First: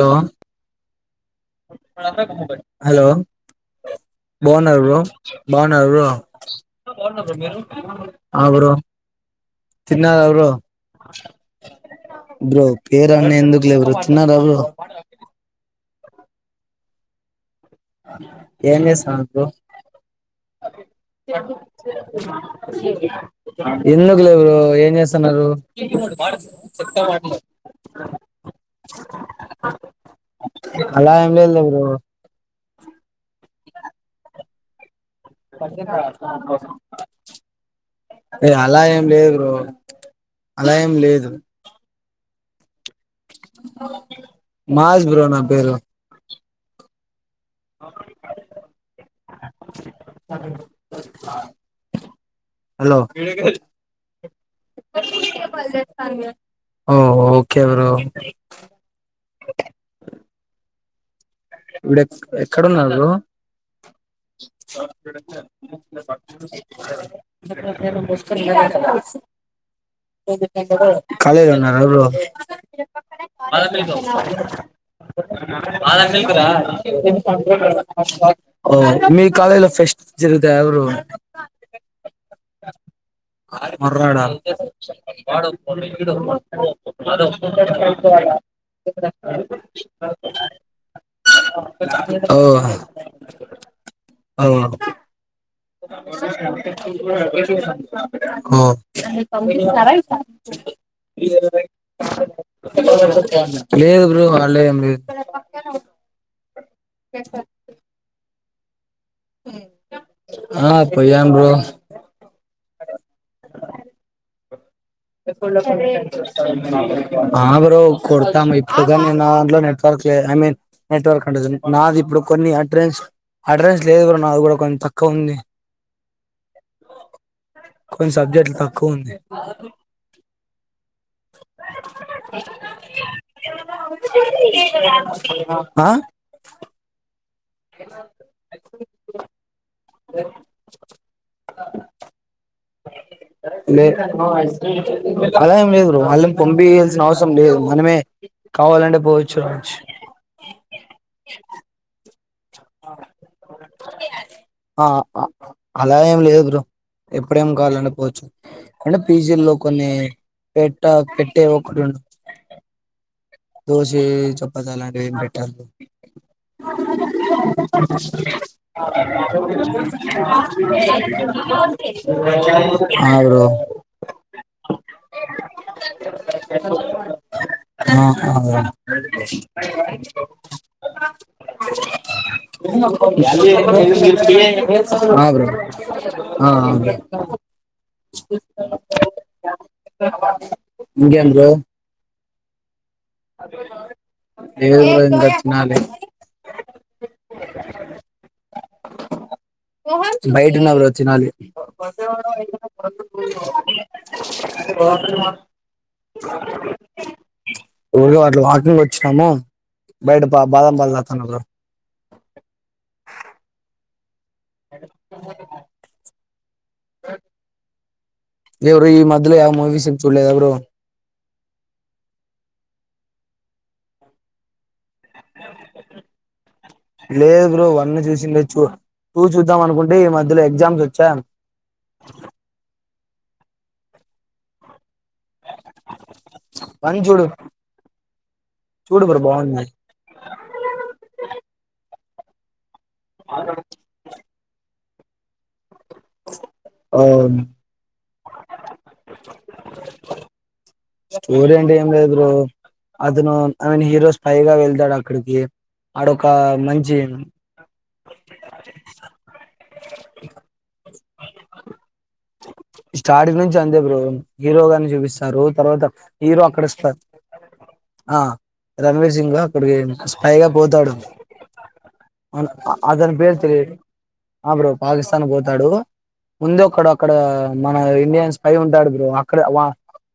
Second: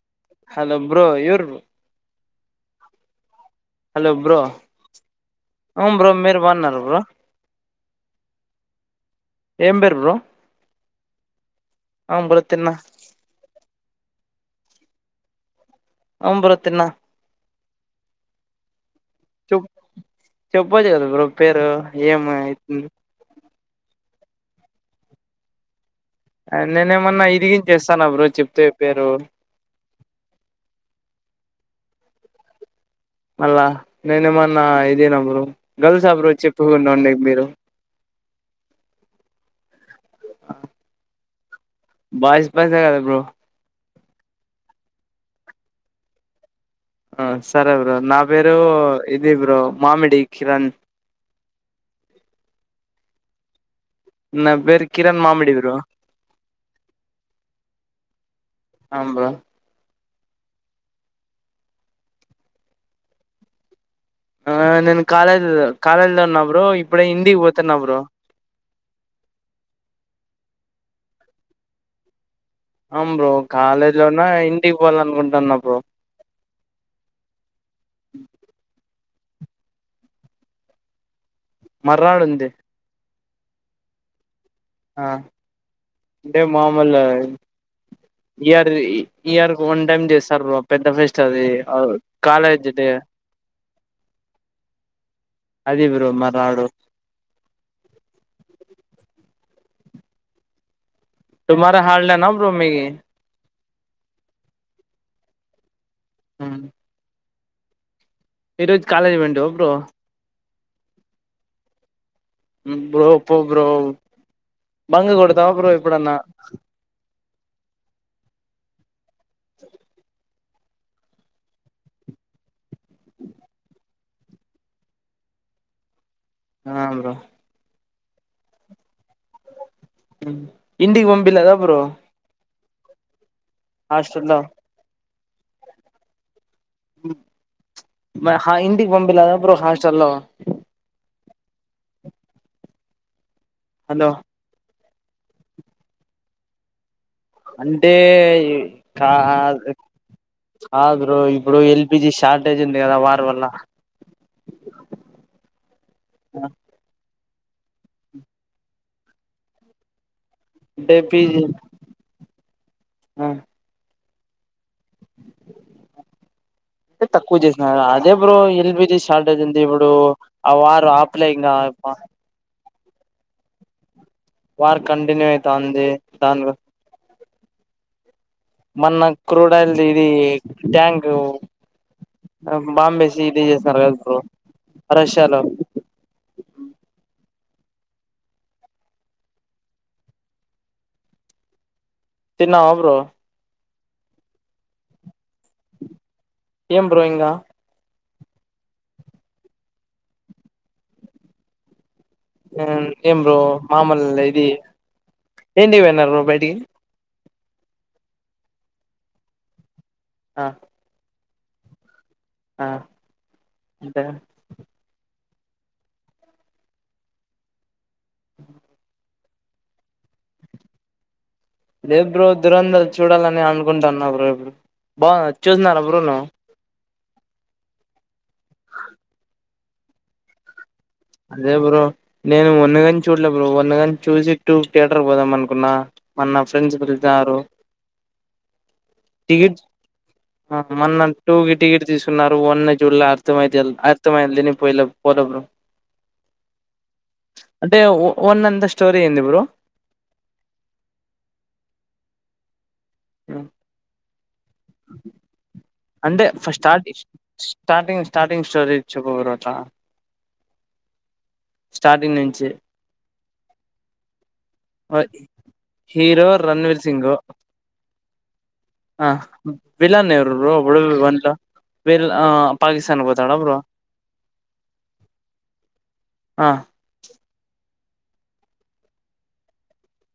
లో hello bro you hello hello bro బాగున్నార bro బ బాగున్నార అవును బ్రో మీరు బాగున్నారు హ బాగున్నా బ్రో మీరు ఆ బ్రో ఏం పేరు తిన్నారుా బ్రో అవును బ్రో తిన్నా పేరన్ని ఎందుకు లే బ్రో తిన్నారా బ్రో అవుం బ్రో తిన్న ఎం చెస్ అ బ్రో చెప్పోచ్చు కదా బ్రో పేరు ఏం అయితుంది ఎందుకు లే బ్రో ఏం చేస్తన్నారు నేనే ఏమన్నా ఇరిగించేస్తాన బ్రో చెప్తే పెరు అలా ఏం లేదు లే బ్రో నా ఇదేనా బ్రో గర్ల్సా బ్రో చెప్పుకుండా ఉండేది మీరు ఎ అలా ఏం లేదు బ్రో అలా ఏం లేదు పైస్ కదా బ్రో మాస్ బ్రో నా పేరు ఆ సరే బ్రో నా పెరు ఇధి బ్రో మామిడి కిరణ్ హలో నా పేరు కిరణ్ మామిడి బ్రో ఓ ఓకే బ్రో అవును బ్రో ఇప్పుడు ఎక్ ఎక్కడున్నారు బ్రో ఆ నేను కాలేజ్ కాలేజ్ లో ఉన్నా బ్రో ఇప్పుడే ఇంటికి పోతున్నా బ్రో [unintelligible] కాలేజ్ లో ఉన్నారా బ్రో ఆమ్ బ్రో కాలేజ్ లో ఉన్నా ఇంటికి పోవాలనుకుంటన్నా బ్రో ఓ మీక్ కాలెజ్లో ఫెస్ట్స్ జరుగుతయ బ్రో మార్నాడు ఉంది ఆ మర్నాడా ఆ అంటే మామూలు ఇయర్ ది ఇయర్ కి వన్ టైమ్ చేస్తారు బ్రో పెద్ద ఫెస్ట్ అది ఓ కాలేజ్ డే ఓ అది బ్రో మర్నాడు ఆ ఏం పంపిస్తార ఇస్ ద రైట్. టుమారో హాలిడేనా బ్రో మీకి లేదు బ్రో హాలిడే ఏం లేదు హామ్ ఈరోజు కాలేజి పోఇంటివా బ్రో ఆ పొయ్యం బ్రో. ఉమ్ బోప్ర బ్రో. బంక్ కొడతావా బ్రో ఎప్పుడన్నా ఆ బ్రో కొడతాము ఇప్పుడు గాని నా దాంట్లో నెట్వర్క్ లేదు ఐ మీన్. నెట్వర్క్ అంటతుంది నాది ఇప్పుడు కొన్ని అడ్రస్ అడ్రస్ లేదు నాది కూడా కొంతక్కువ ఉంది. ఆ బ్రో. కొన్ని సబ్జెక్టులు తక్కువ ఉంది. ఇంటికి పంపిలేధా బో. ఆ. మ హందకి పంపినారా బ్రో. చల్లవ. సరే హలో మేము ఐస్ క్రీమ్ తింటాము. అలా అని ఏం లేదు బ్రో అళ్లని పంపియ. అంటే పోవచ్చు కాద్ రావచ్చు కాదు బ్రో ఇప్పుడు ఎల్పిజి స్టాప్ స్టాప్. ఆ అలా ఏం లేదు బ్రో. ఎప్పుడేం కావాలన్న పోవచ్చు అంటే పీజీ ల్లో కొన్ని పెట్టా అంటే పీజీ పెట్టే ఓపికున్ అంటే దోస్ జేజ ఆడ అలాంటివి ఏం పెట్టద్దు తక్కువ చేసినారు అదే బ్రో ఎల్పిజి షార్టేజ్ ఉంది ఇప్పుడు ఆ వార్ ఆపలే ఇంకా హాయ్ బ్రో వార్ కంటిన్యూ అయితాంది దాని గు ఆ ఆ బ్రో మొన్న క్రూడ్ ఆయిల్ ది ఇది ట్యాంక్ బాంబేసి ఇది చేసినారు కదా బ్రో ఆ రష్యాలో బ్రో ఆ ఇంకేది బ్రో తిన్నావా బ్రో లేదు బ్రో ఇంకా తినాలి ఏం బ్రో ఇంగా బయటున్న బ్రో తిన్నాలి ఏం బ్రో మామూలు ఇది ఏనింటికి పోయిన్నారు బ్రో బయటికి ఊరిగే అట్లా వాకింగ్ వచ్చినాము బయట బా ఆ బదం పాలు తాగుతున్న బ్రో ఆ అంటే ఎవరు ఈ మధ్యలో ఏ మూవీస్ చూడలేదా బ్రో లేదు బ్రో దురంధర్ చూడాలని అనుకుంటన్నా బ్రో ఎ బాగ చూసిన్నారా బ్రో నువ్వు లేదు బ్రో వన్ చూసిందే లే చూ టూ చూద్దాం అనుకుంటే ఈ మధ్యలో ఎగ్జామ్స్ వచ్చి అదే బ్రో నేను మొనగంచి చూడలే బ్రో వన్ కాని చూసి టూ ధియేటర్ పోదామనుకున్నా మన ఫ్రెండ్స్ వన్ చూడు పిలిచారు చూడు బ్రో బాగుంది టిక్కెట్స్ ఆ మెన్న టూ టికెట్స్ తీసు ంటూరు వన్ చూడ్ల అర్థమయి అర్థమయందని పోయిలా పోద బ్రో ఆ అంటే వన్ అంద స్టోరీ ఏంది బ్రో స్టోరి అంటే ఏం లేదు బ్రో అతను ఆయన హీరోస్ స్పెగా వె ధడ అక్కడికి అంటే ఆడొక ఫస్ మంచి స్టార్టింగ్ స్టార్టింగ్ స్టార్టింగ్ స్టోరీ చెప్పు బ్రో స్టార్టింగ్ నుంచి స్టార్టింగ్ నుంచి అంతే బ్రో హీరోగాని చూపిస్తారు తర్వాత హీరో అక్కడ రణవీర్ సింగ్ ఆ ఆ రణవీర్ సింగ్ అక్కడి విలన్ ఎవరు స్పైైగా బ్రో అప్పుడు పోతాడు వన్ లో విల్ ఆ అ పాకిస్తాన్ అతని పోతాడా పేరు బ్రో తెలియదు ఆ బ్రో పాకిస్తాన్ పోతాడు ఆ ముందే ఒక్కడు అక్కడ మన ఇండియన్స్ స్పె ఉంటాడు బ్రో అక్కడ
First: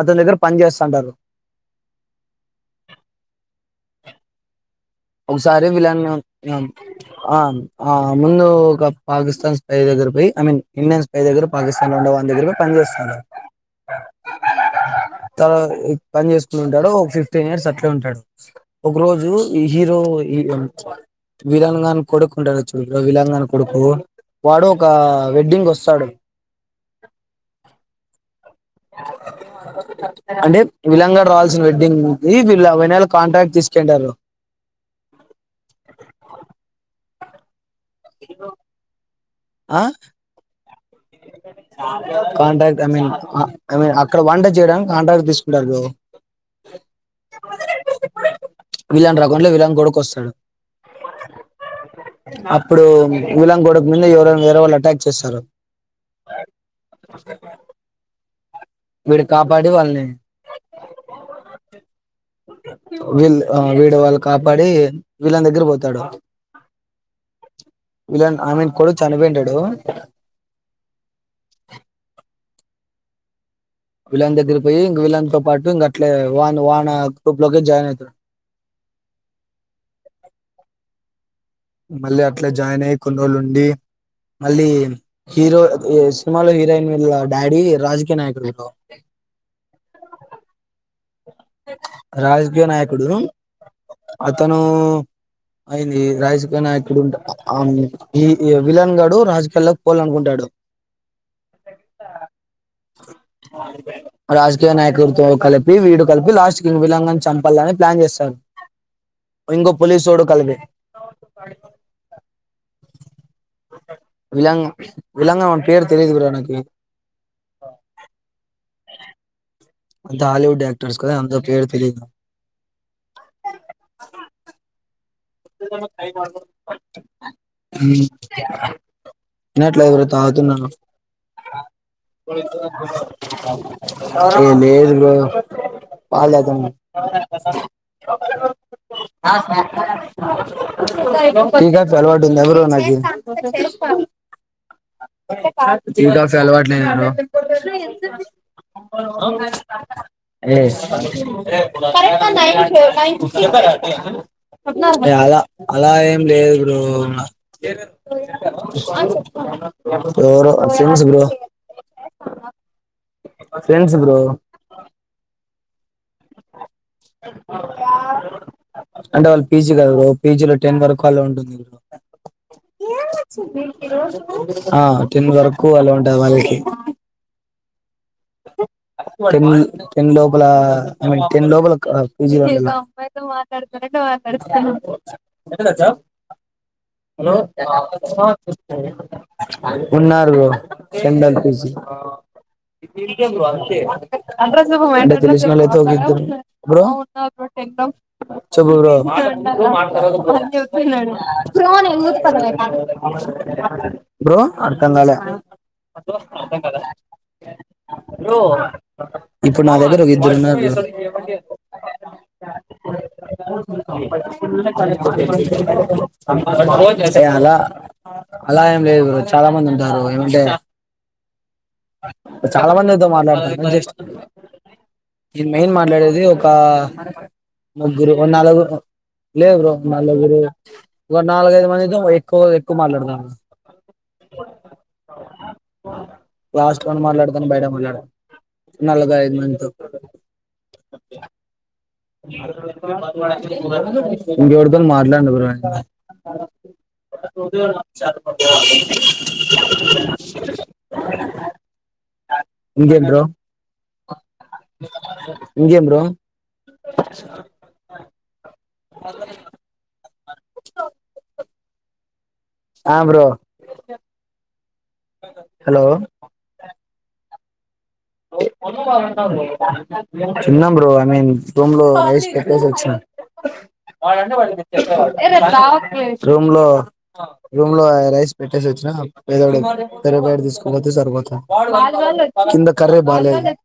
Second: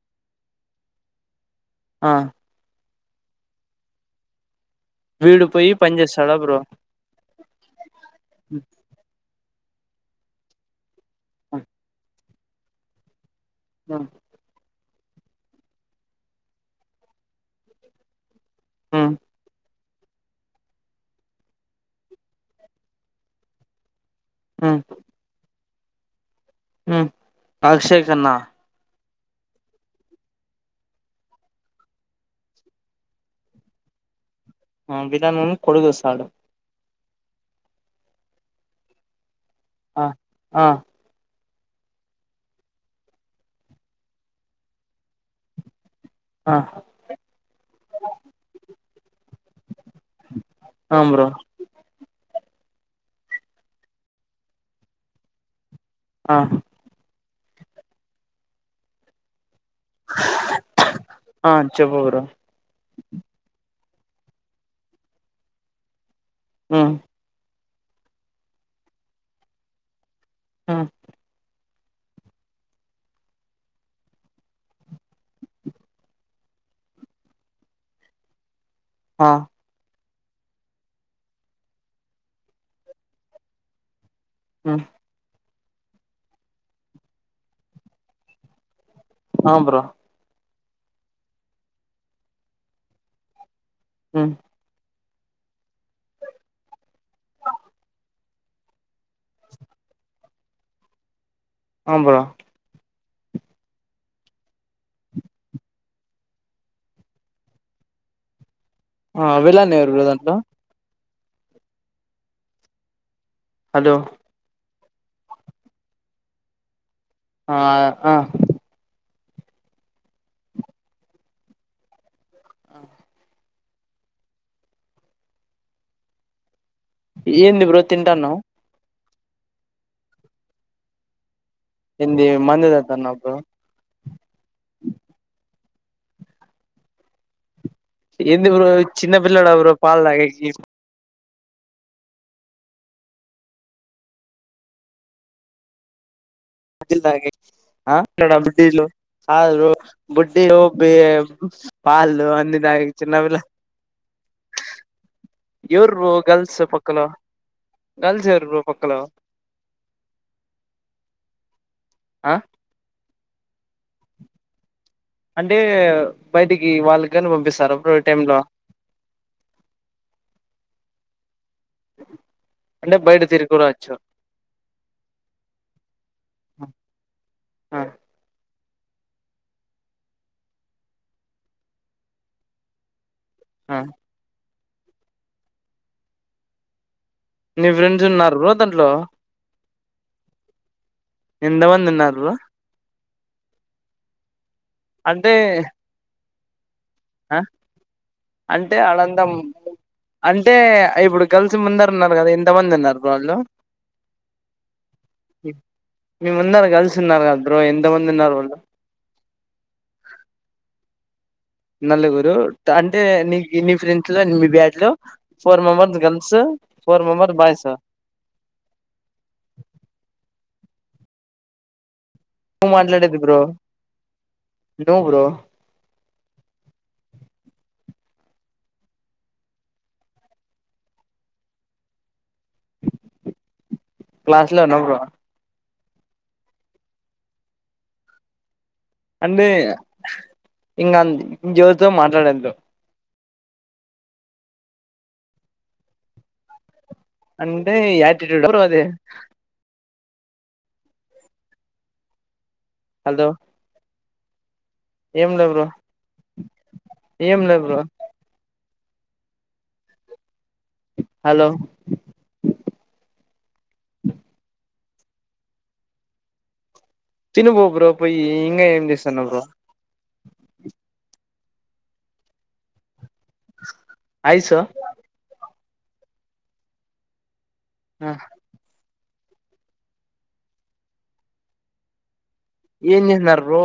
అతని దగ్గర పని చేస్తంటారు ఆ వీడు ఒకసారి పోయి పని విలాన్ చేస్తాడా బ్రో ఆ ఆ ముందు ఒక పాకిస్తా స్పె దగ్గర పోయి ఐ మీన్ ఇండియన్ మీ దగ్గర పాకిస్తాన్ లో ఉండే వాని దగ్గర కూడా పంచేస్తారా ఆ తవత పని చేసుకు ఉంటాడు ఒక ఫిఫ్టీన్ ఇయర్స్ అట్లే ఉంటాడు ఒక ఉమ్, రోజు ఈ హీరో ఇ విలాన్ గాని కొడుకు ఉంటాడు చూడ విలాన్ గాని కొడుకు వాడు ఒక వెడ్డింగ్ వస్ తడు హ్మ అషే కన్నా అంటే విలన్ గాడు రావాల్సిన వెడ్డింగ్ కి వీళ్ళు ఈ నాయల్లు కాంటాక్ట్ తీసుకొంటారు ఆ విలానీ కొడుదోస్తాడు ఇదిగో ఆ ఆ contract I mean I mean అక్కడ వంట చేయడానికి కాంట్రాక్ట్ తీసుకుంటారు బ్రో ఆ [unintelligible] లో విలన్ కోడుకొస్తాడు ఆహ్ బ్రో అప్పుడు విలన్ కొడుకు మీద ఎవరో వేరే వాళ్ళు అటాక్ చేస్తారు ఆ ే విడికాబ్ బడీ వాళ్ళని ఆ చెప్పు బ్రో వీల్ వీడు వాళ్ళు కాపాడి విలన్ దగ్గరకి పోతాడు హ్మ విలన్ అయిమీన్ కొడుకు చనిపోయినటాడు ఆ విలాన్ దగ్గరికి పోయి ఇంక విలాన్ తో పాటు ఇంక అట్లే వాన్ వాన గ్రూప్ లోకి జాయిన్ అవుతారు ఆ మళ్ళీ అట్లే జాయిన్ అయి కొన్నిరోజులు ఉండి మళ్ళీ ఉమ్ హీరో ఈ సినిమాలో హీరోయిన్ వీళ్ళ డాడీ రాజకీయ నాయకుడు బ్రో ఆ బ్రో రాజకీయ నాయకుడు ఉమ్ అతను ఐంది రాజకీయ నాయకుడు ఉంట ఆ ఈ విలన్గాడు రాజకీయాల్లోకి పోాలనుకుంటాడు ఆ బ్రో రాజకీయ నాయకుడు తో కల్ వీడు కలిపి లాస్ట్ కి విలన్ గాని చంపాలని ప్లాన్ చేస్తాారు ఆ ఇంకో విలన్ ఎవరు బ్రో పోలీస్సోడు దాంట్లో కలిపి ప హలో విలాంగం ఇలాంగా ఉన్ పేరు తెలీదు బ్రో నాకి ఆ ఆ అంత హాలీవుడ్ క్టర్స్ కదా అన్ పేరు తెలిదు ఆ [inaudible] ఉమ్ ఏంది బ్రో తింటాన్నావ్ తిన్నట్లే బ్రో తాగుతున్నను ఏంది మందు తాగుతున్నావ్ బ్రో ఏ లేదు బ్రో పాల్ తాతన్నన్ ఎంది బ్రో చిన్న పిల్లోడ బ్రో పాల్ తాగే ఎగ్తెస్ తీస్ టీ కాఫీ అలవాటు ఉంది బ్రో నాకి అలవాటు బుడ్డీలు లేదు తాగేకి ఆ పిల్లడా బుడ్డీలు కాదు బ్రో బుడ్డీలు బి- పాలు అన్ని తాగే చిన్నపిల్ల బ్రో అద అలా ఎవరు బ్రో ఏం గర్ల్స్ లేదు బ్రో పక్కలో కలిసారు బ్రో పక్కలో ఎవరు ఫ్రెండ్స్ బ్రో ఆ ఫ్రెండ్స్ బ్రో అంటే బయటికి వాళ్ళకి కాని పంపిస్తారా బ్రో ఈ టైమ్ లో అంటే వాళ్ళు పీజీ కదా బ్రో పీజీలో టెన్ వరకు కాల్లో ఉంటుంది అంటే బయట తిరుగురావచ్చు ఆ టన్ వరకు అలా ఉంటది వాళ్ళకి ఆ టన్ టన్ లోపల అ టెన్ లోపాల పేజీలో ఉండాల్ మ ఆ మాట్లాడతారా ఎ మాట్లాడారు ఎట్టా తెల్సా హలో నీ ఫ్రెండ్స్ ఉన్నారు బ్రో దాంట్లో ఉన్నారు బ్రో చందన్ పీజీ ఎంతమంది ఉన్నారు బ్రో కేం వాల్ చె అంటే తెల్సినోల్ [inaudible] బ్రో ఆ చెప్పు అంటే బ్రో ఆడంతా అంటే ఇప్పుడు గర్ల్స్ ముందరున్నారు కదా ఎంత మంది ఉన్నారు బ్రో వాళ్ళు బ్రో అర్థం కాల మీ ముందర గర్ల్స్ ఉన్నారు కదా బ్రో ఎంత మంది ఉన్నారు బ్రో వాళ్ళు ఎపుడు నా దగ్గరా ఇద్దరు ఉన్నారు ే నలుగురు అంటే నీ నీ ఫ్రెండ్స్ లో మీ బ్యాచ్ లో four members girls four members అలా బాయ్స్ అలా ఏం లేదు బ్రో చాలా మంది ఉంటారు ఏమంటే నువ్వు చాలా మంది తో మాట్లాడేది బ్రో మాట్లాడుత. నువ్వు బ్రో ఇ మెయిన్ మాట్లాడేది ఒక. ముగ్గురు ఓ నాలుగురు, లేదు బ్రో నలుగురు, ఒ నాలుగఐదు మందితో ఎక్కువ ఎక్కువ మాట్లాడుతా. క్లాస్ లో ఉన్న బ్రో. క్లాస్ట్ లో ను మాట్లాడతాను బయట మాట్లాడ. నల్గ దాయిదు మంచం. ఇంగ్ంద్ జ్యోత్. ఇంకెవరితోను మాట్లాడనివ్వరంట. అంటే యాటిట్యూడ్ బ్రో అది [unintelligible] ఇకేంద్ బ్రో. హలో ఏం లే ఇంకేం బ్రో. ఏం లేదు బ్రో. [inaudible] హలో. అ బ్రో హలో. తిను బో బ్రో. పోయి ఇంగా ఏం చేస్తున్నావ్ బ్రో తిన్నాం బ్రో ఐ మీన్. రూమ్ లో రైస్ పెట్టేసి వచ్చా. ఐస్ [unintelligible] రూమ్ లో. రూమ్ లో అ రైస్ పెట్టేసి వొచ్చినా. ఏదో టి ఎదో బయట తీసుకోపోతే సరిపోతా. కర్రే ఏం బా చేసినారు లేదు బ్రో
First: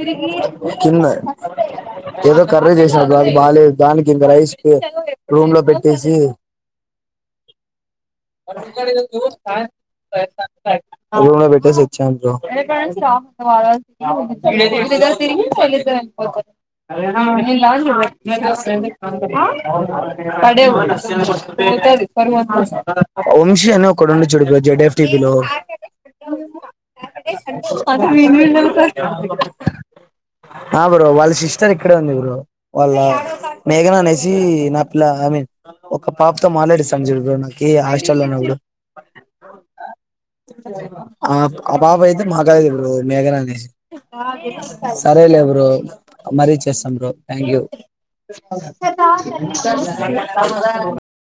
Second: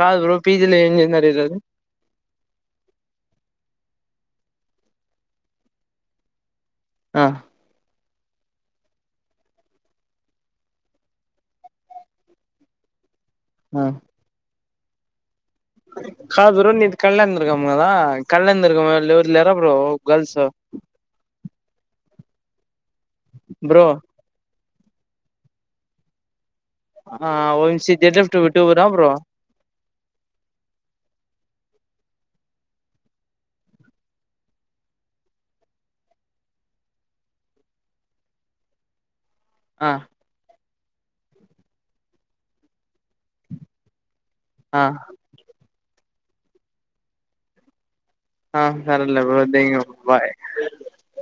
కాదు బ్రో పీజీలో ఏం తిన్న. చేసినారు ఈరోజు ఏదో కర్రీ చేసారు కాదు బాగాలేదు దానికి ఇంకా రైస్ పె రూమ్ లో పెట్టేసీ. ఆ రూమ్ లో పెట్టేసి వొచ్చాను బ్రో. [inaudible] ఆ కాదు బ్రో నీది కళ్యాణ దుర్గం కదా కళ్యాణ దుర్గం వాళ్ళు ఎవరు లేరా బ్రో గర్ల్స్ [unintelligible] [inaudible] [inaudible] వంశీ బ్రో అని ఒక ఉండే చూడు జెడెఫ్. దిలో ఆ వంశిద్ విని వి స ఆ బ్రో వాళ్ళ సిస్టర్ ఇక్కడే ఉంది బ్రో వాళ్ళ మేఘన అనేసి నా పిల్ల ఐ మీన్ ఒక పాపతో మాట్లాడిస్తాం బ్రో నాకి హాస్టల్ లో ఉన్నప్పుడు ఆ ఆప్ ఆ పాప అయితే మా కాలేజె బ్రో మేఘనా అనేసి ఆ సరేలే బ్రో మరీ చేస్తాను బ్రో థ్యాంక్ యూ ఆ సరేలే బ్రో థాంక్యూ బాయ్